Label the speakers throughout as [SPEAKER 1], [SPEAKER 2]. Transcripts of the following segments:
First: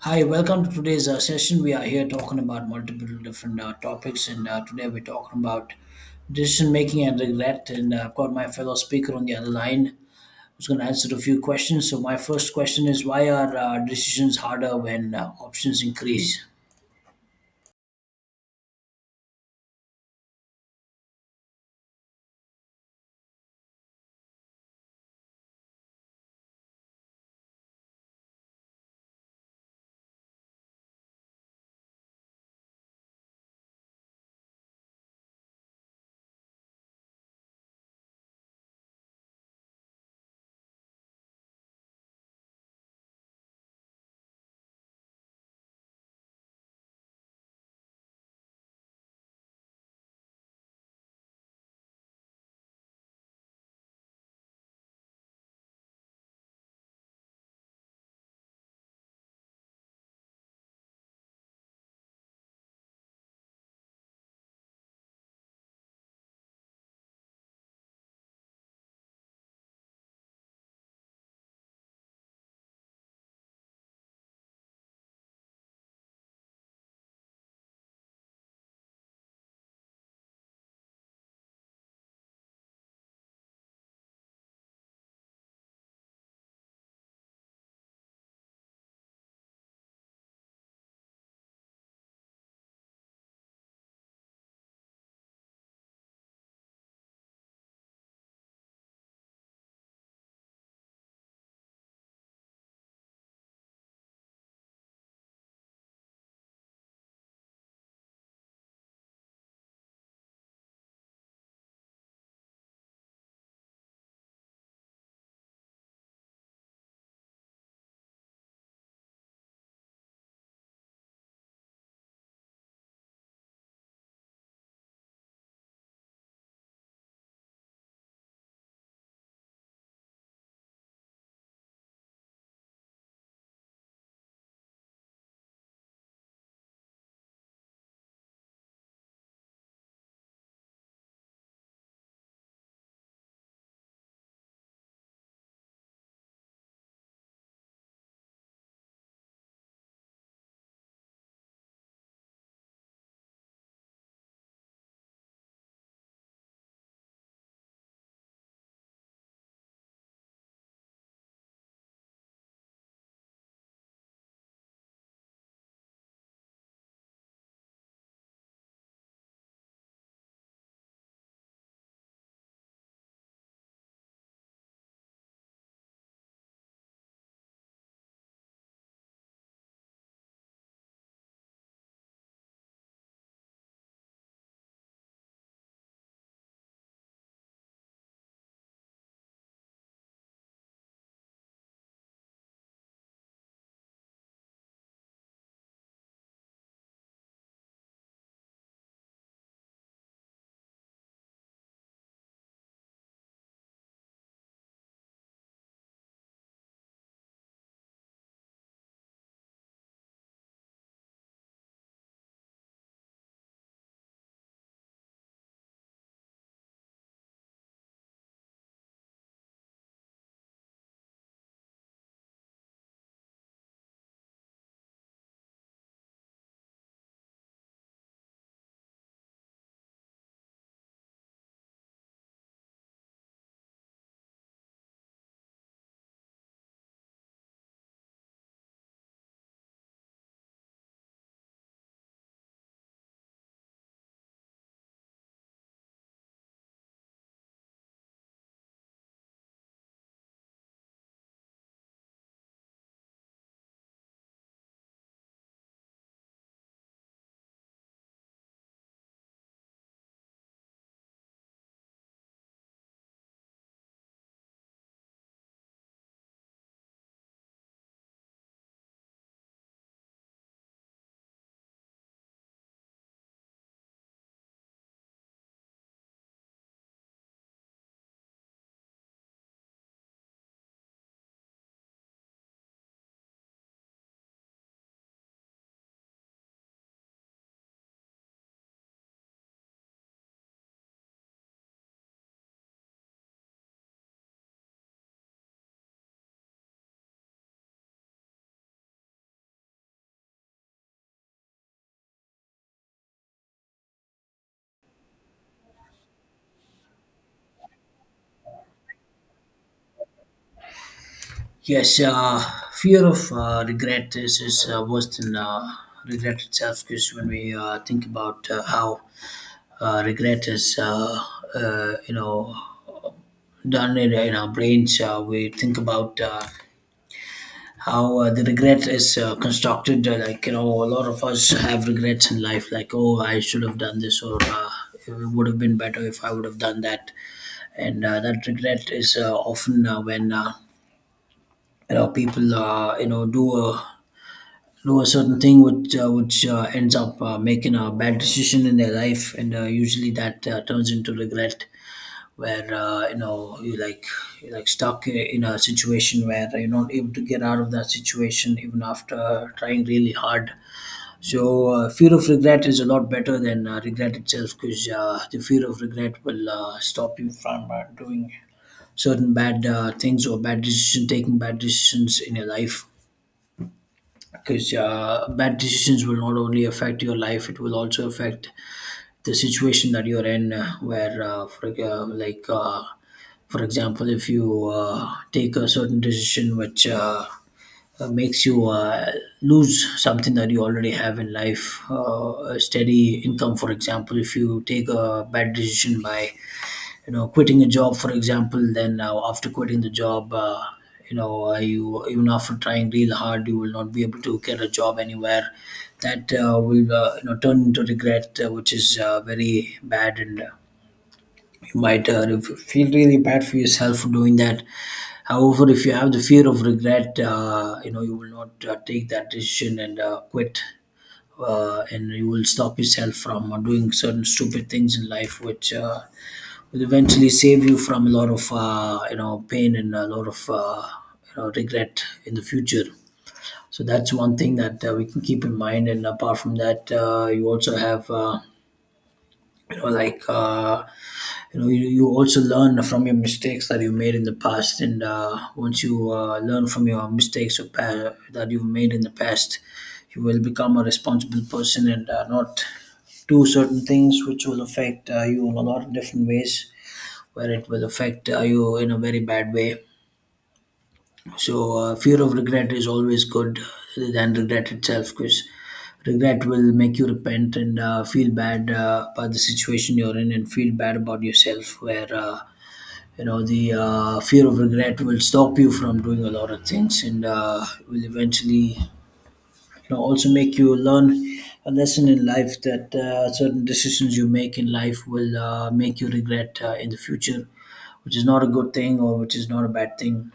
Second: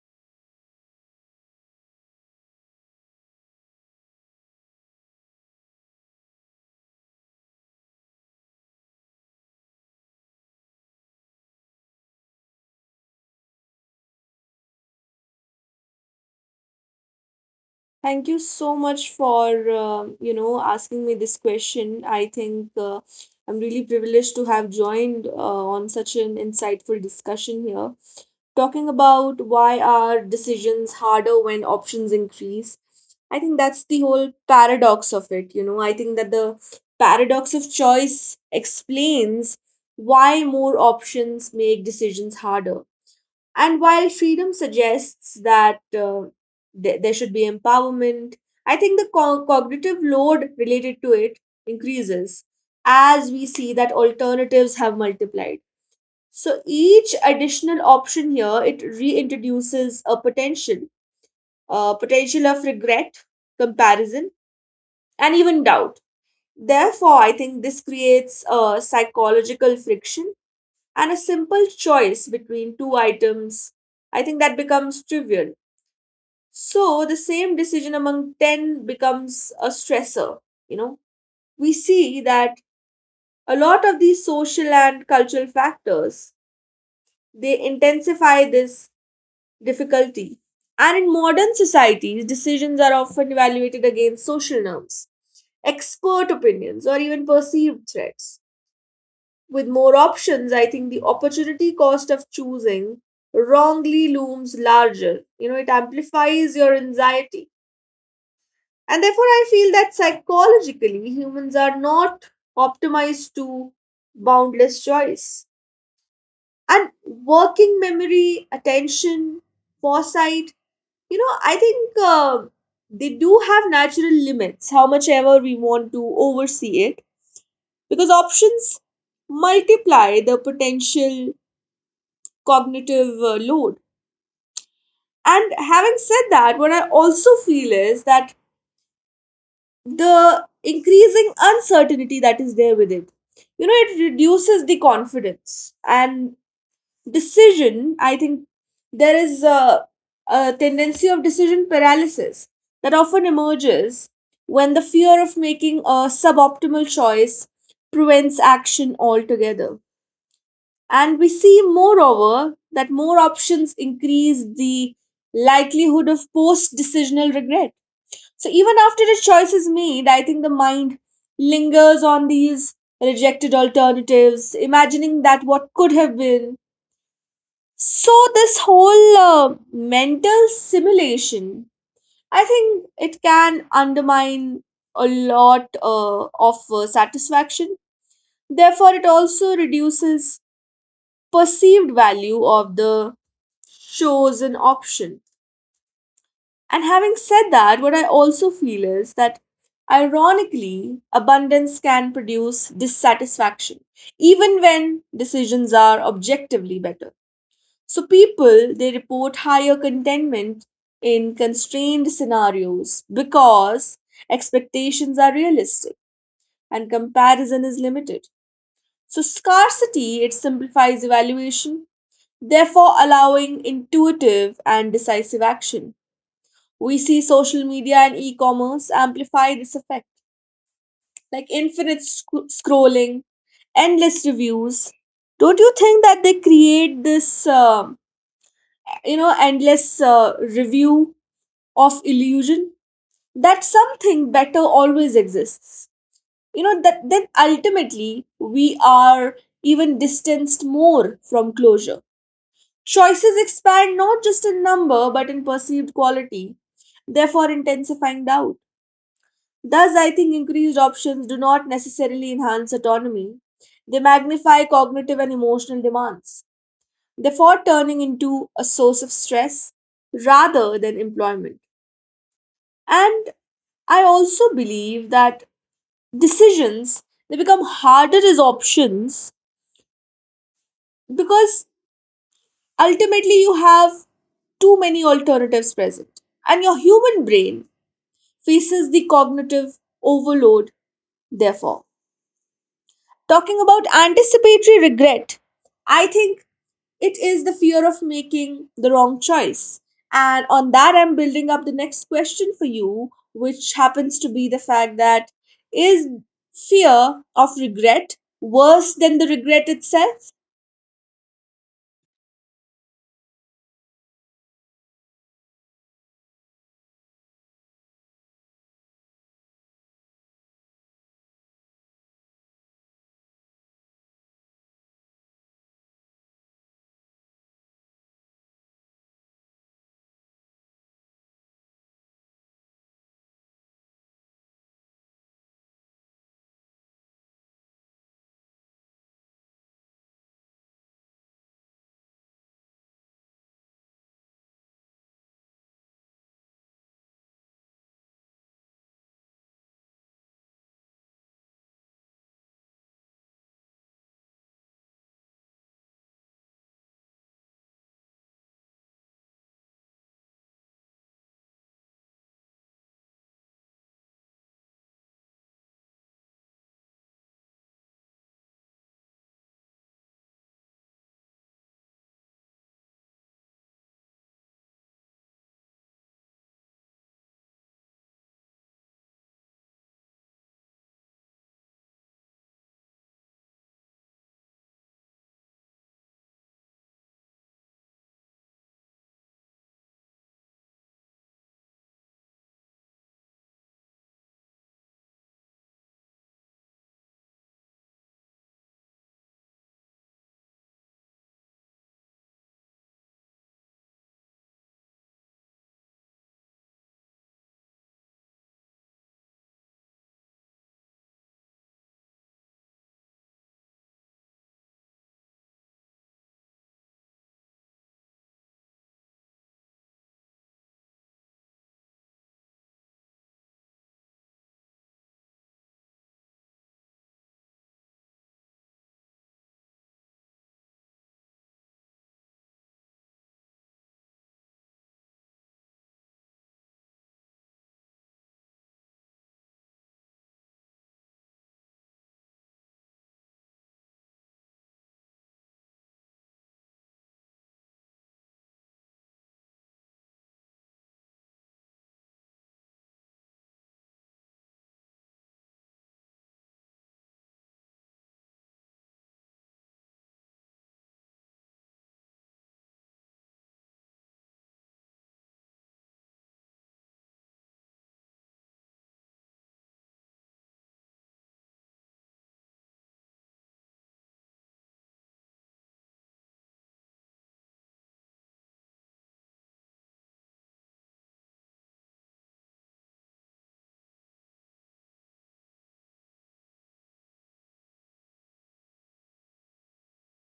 [SPEAKER 1] Hi, welcome to today's session. We are here talking about multiple different topics, and today we're talking about decision making and regret. And I've got my fellow speaker on the other line who's going to answer a few questions. So, my first question is why are decisions harder when options increase?
[SPEAKER 2] Thank you so much for asking me this question. I think I'm really privileged to have joined on such an insightful discussion here, talking about why are decisions harder when options increase. I think that's the whole paradox of it. You know, I think that the paradox of choice explains why more options make decisions harder, and while freedom suggests that there should be empowerment, I think the cognitive load related to it increases as we see that alternatives have multiplied. So each additional option here it reintroduces a potential of regret, comparison, and even doubt. Therefore, I think this creates a psychological friction and a simple choice between two items. I think that becomes trivial. So the same decision among 10 becomes a stressor. You know, we see that a lot of these social and cultural factors, they intensify this difficulty. And in modern societies, decisions are often evaluated against social norms, expert opinions, or even perceived threats. With more options, I think the opportunity cost of choosing wrongly looms larger. You know, it amplifies your anxiety. And therefore, I feel that psychologically, humans are not optimized to boundless choice. And working memory, attention, foresight, I think they do have natural limits, how much ever we want to oversee it, because options multiply the potential cognitive load. And having said that, what I also feel is that the increasing uncertainty that is there with it, you know, it reduces the confidence and decision. I think there is a tendency of decision paralysis that often emerges when the fear of making a suboptimal choice prevents action altogether. And we see, moreover, that more options increase the likelihood of post decisional regret. So even after a choice is made, I think the mind lingers on these rejected alternatives, imagining that what could have been. So this whole mental simulation, I think it can undermine a lot of satisfaction. Therefore, it also reduces perceived value of the chosen option. And having said that, what I also feel is that, ironically, abundance can produce dissatisfaction, even when decisions are objectively better. So, people, they report higher contentment in constrained scenarios because expectations are realistic and comparison is limited. So, scarcity, it simplifies evaluation, therefore allowing intuitive and decisive action. We see social media and e-commerce amplify this effect, like infinite scrolling, endless reviews. Don't you think that they create this you know endless review of illusion that something better always exists, you know, that then ultimately we are even distanced more from closure? Choices expand not just in number but in perceived quality, therefore intensifying doubt. Thus, I think increased options do not necessarily enhance autonomy, they magnify cognitive and emotional demands, therefore turning into a source of stress rather than employment. And I also believe that decisions, they become harder as options, because ultimately you have too many alternatives present, and your human brain faces the cognitive overload, therefore. Talking about anticipatory regret, I think it is the fear of making the wrong choice. And on that, I'm building up the next question for you, which happens to be the fact that is fear of regret worse than the regret itself?
[SPEAKER 1] Yes, fear of regret is worse than regret itself, because when we think about how regret is, uh, you know, done in our brains. We think about how the regret is constructed. Like, a lot of us have regrets in life. Like, oh, I should have done this, or it would have been better if I would have done that. And that regret is often when people do a certain thing which ends up making a bad decision in their life, and usually that turns into regret, where you like you're like stuck in a situation where you're not able to get out of that situation even after trying really hard. So fear of regret is a lot better than regret itself, because the fear of regret will stop you from doing certain bad things or bad decision taking bad decisions in your life, because bad decisions will not only affect your life, it will also affect the situation that you're in, where for, like for example, if you take a certain decision which makes you lose something that you already have in life, a steady income, for example. If you take a bad decision by quitting a job, for example, then after quitting the job, you, even after trying real hard, you will not be able to get a job anywhere. That will turn into regret, which is very bad, and you might feel really bad for yourself for doing that. However, if you have the fear of regret, you will not take that decision and quit, and you will stop yourself from doing certain stupid things in life, which will eventually save you from a lot of pain and a lot of regret in the future. So that's one thing that we can keep in mind. And apart from that, you also have you know like. Uh, you also learn from your mistakes that you made in the past. And once you learn from your mistakes that you've made in the past, you will become a responsible person and not do certain things which will affect you in a lot of different ways, where it will affect you in a very bad way. So fear of regret is always good than regret itself, because regret will make you repent and feel bad about the situation you're in and feel bad about yourself, where the fear of regret will stop you from doing a lot of things and will eventually also make you learn a lesson in life that certain decisions you make in life will make you regret in the future, which is not a good thing or which is not a bad thing.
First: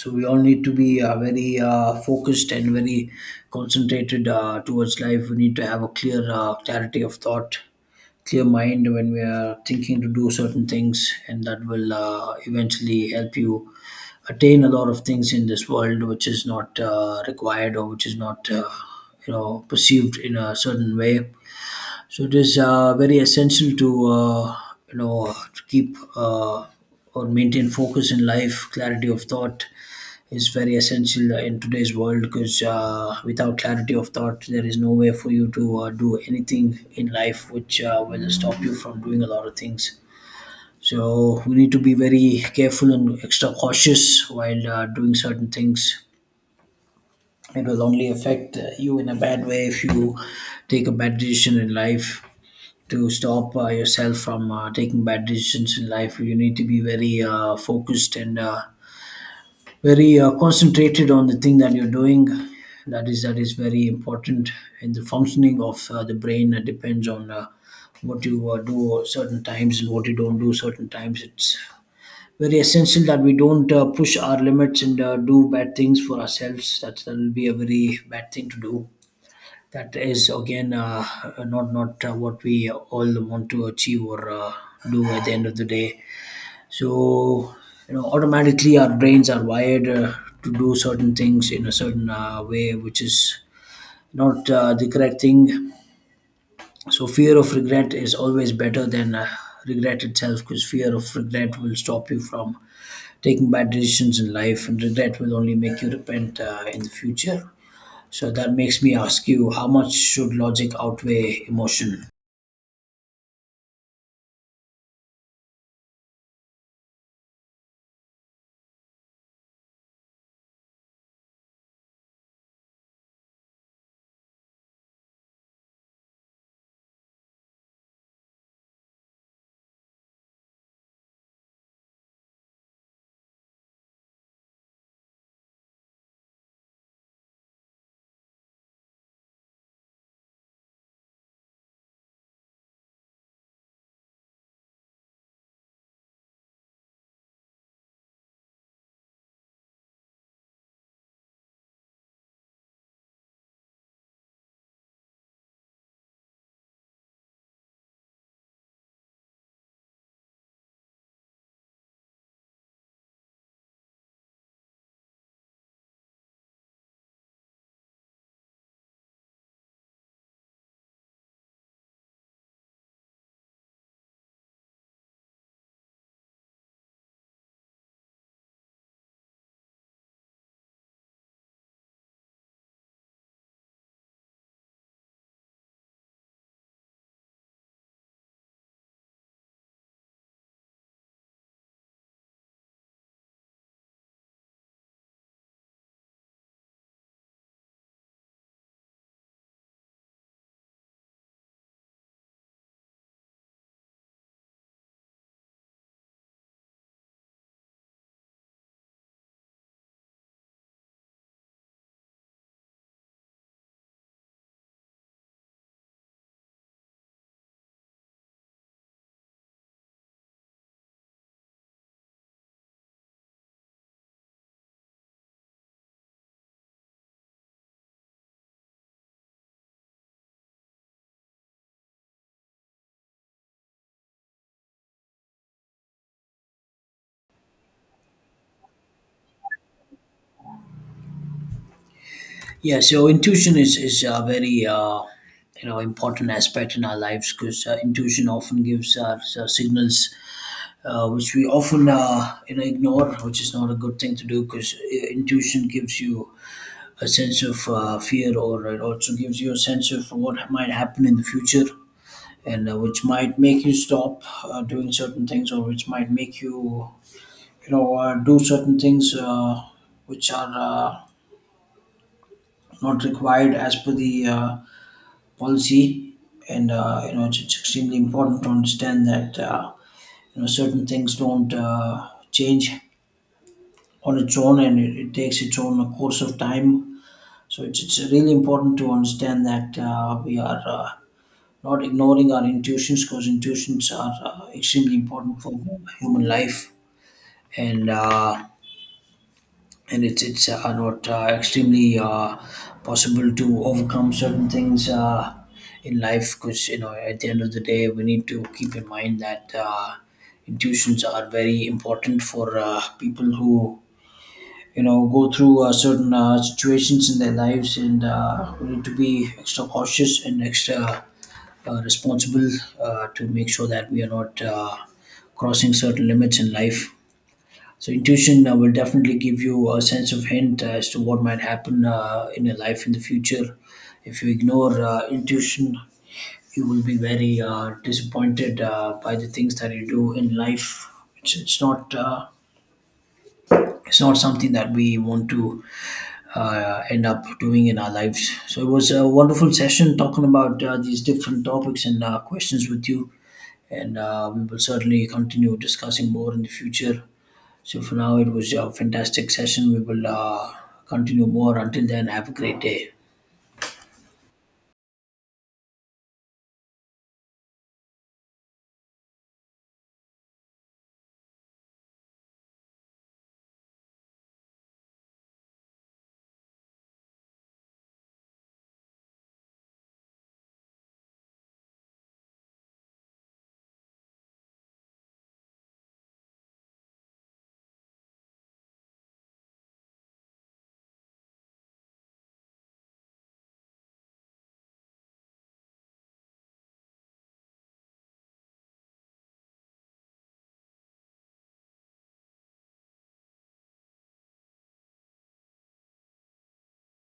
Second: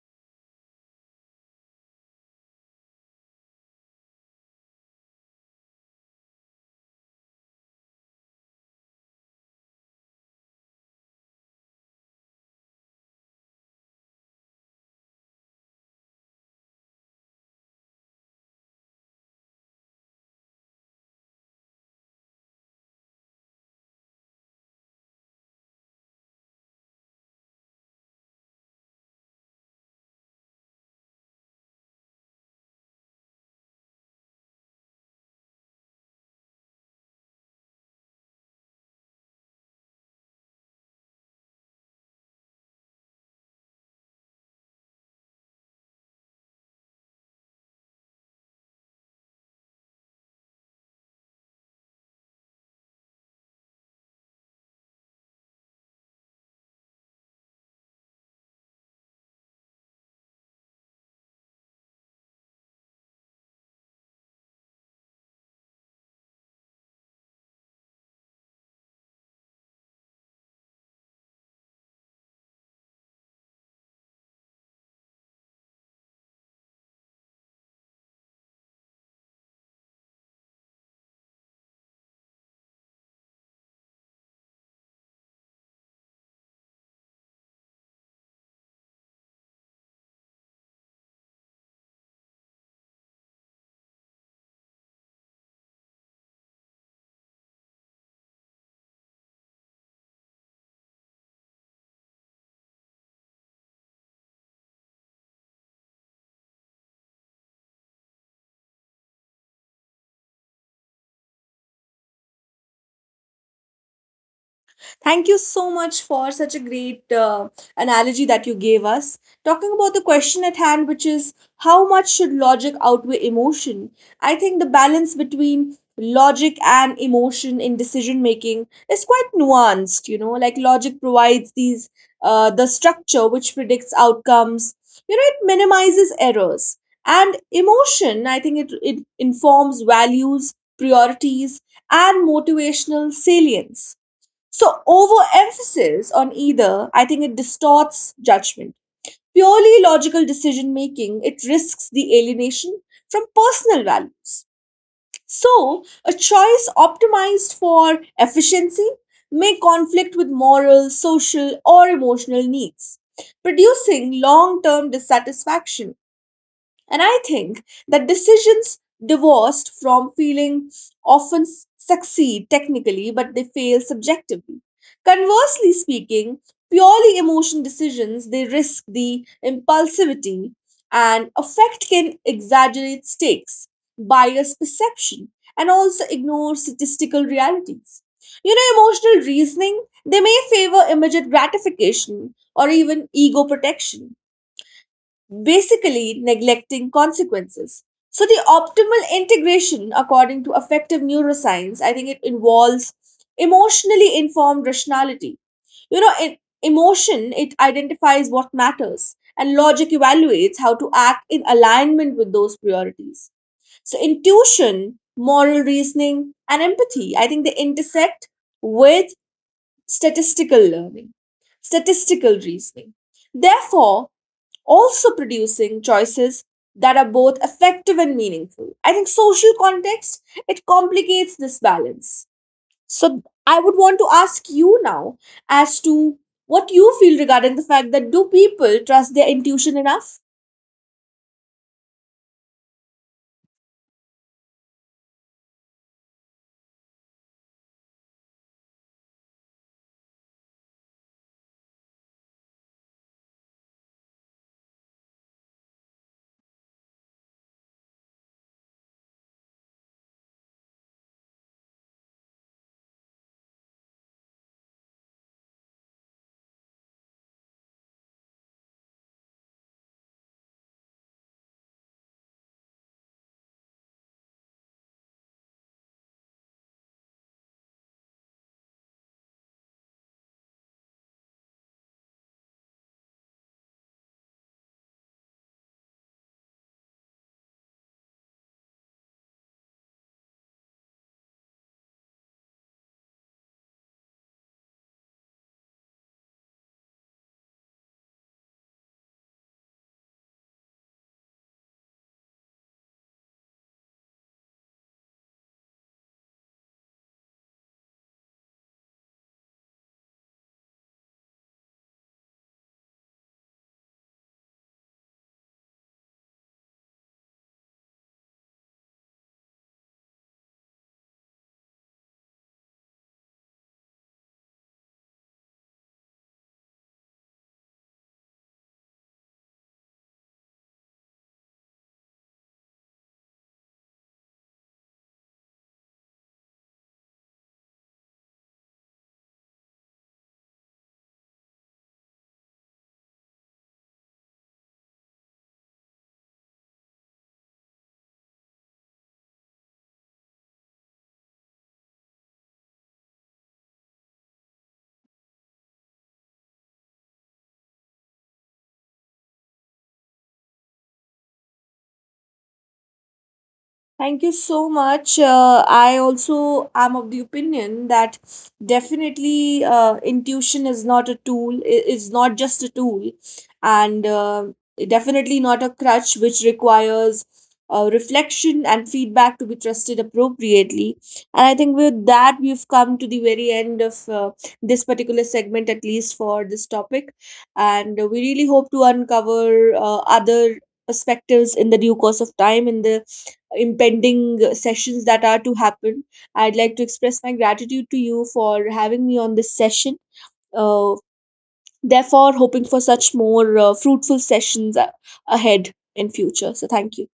[SPEAKER 1] So we all need to be very focused and very concentrated towards life. We need to have a clear clarity of thought, clear mind when we are thinking to do certain things, and that will eventually help you attain a lot of things in this world, which is not required or which is not perceived in a certain way. So it is very essential to to keep or maintain focus in life. Clarity of thought is very essential in today's world, because without clarity of thought there is no way for you to do anything in life, which will stop you from doing a lot of things. So we need to be very careful and extra cautious while doing certain things. It will only affect you in a bad way if you take a bad decision in life. To stop yourself from taking bad decisions in life, you need to be very focused and very concentrated on the thing that you're doing. That is very important, and the functioning of the brain depends on what you do certain times and what you don't do certain times. It's very essential that we don't push our limits and do bad things for ourselves. That will be a very bad thing to do. That is again not what we all want to achieve or do at the end of the day. So automatically our brains are wired to do certain things in a certain way, which is not the correct thing. So fear of regret is always better than regret itself, because fear of regret will stop you from taking bad decisions in life, and regret will only make you repent in the future. So that makes me ask you, how much should logic outweigh emotion?
[SPEAKER 2] Thank you so much for such a great analogy that you gave us. Talking about the question at hand, which is how much should logic outweigh emotion? I think the balance between logic and emotion in decision making is quite nuanced. You know, like, logic provides these the structure which predicts outcomes. You know, it minimizes errors. And emotion, I think it informs values, priorities, and motivational salience. So, overemphasis on either, I think it distorts judgment. Purely logical decision making, it risks the alienation from personal values. So, a choice optimized for efficiency may conflict with moral, social, or emotional needs, producing long term dissatisfaction. And I think that decisions divorced from feeling often succeed technically, but they fail subjectively. Conversely speaking, purely emotion decisions, they risk the impulsivity, and affect can exaggerate stakes, bias perception, and also ignore statistical realities. You know, emotional reasoning, they may favor immediate gratification or even ego protection, basically neglecting consequences. So, the optimal integration, according to affective neuroscience, I think it involves emotionally informed rationality. You know, in emotion, it identifies what matters, and logic evaluates how to act in alignment with those priorities. So, intuition, moral reasoning, and empathy, I think they intersect with statistical learning, statistical reasoning. Therefore, also producing choices that are both effective and meaningful. I think social context, it complicates this balance. So I would want to ask you now as to what you feel regarding the fact that do people trust their intuition enough?
[SPEAKER 1] Yeah, so intuition is a very important aspect in our lives, because intuition often gives us signals which we often ignore, which is not a good thing to do, because intuition gives you a sense of fear, or it also gives you a sense of what might happen in the future, and which might make you stop doing certain things, or which might make you you know do certain things which are not required as per the policy. And it's extremely important to understand that certain things don't change on its own, and it takes its own course of time. So it's really important to understand that we are not ignoring our intuitions, because intuitions are extremely important for human life. And uh, and it's not extremely possible to overcome certain things in life, because at the end of the day we need to keep in mind that intuitions are very important for people who go through certain situations in their lives. And we need to be extra cautious and extra responsible to make sure that we are not crossing certain limits in life. So intuition will definitely give you a sense of hint as to what might happen in your life in the future. If you ignore intuition, you will be very disappointed by the things that you do in life. It's not It's not something that we want to end up doing in our lives. So it was a wonderful session talking about these different topics and questions with you, and we will certainly continue discussing more in the future. So for now, it was a fantastic session. We will continue more. Until then, have a great day.
[SPEAKER 2] Thank you so much. I also am of the opinion that definitely intuition is not a tool, is not just a tool, and definitely not a crutch, which requires reflection and feedback to be trusted appropriately. And I think with that, we've come to the very end of this particular segment, at least for this topic. And we really hope to uncover other perspectives in the due course of time in the impending sessions that are to happen. I'd like to express my gratitude to you for having me on this session. Uh, therefore, hoping for such more fruitful sessions ahead in future. So, thank you.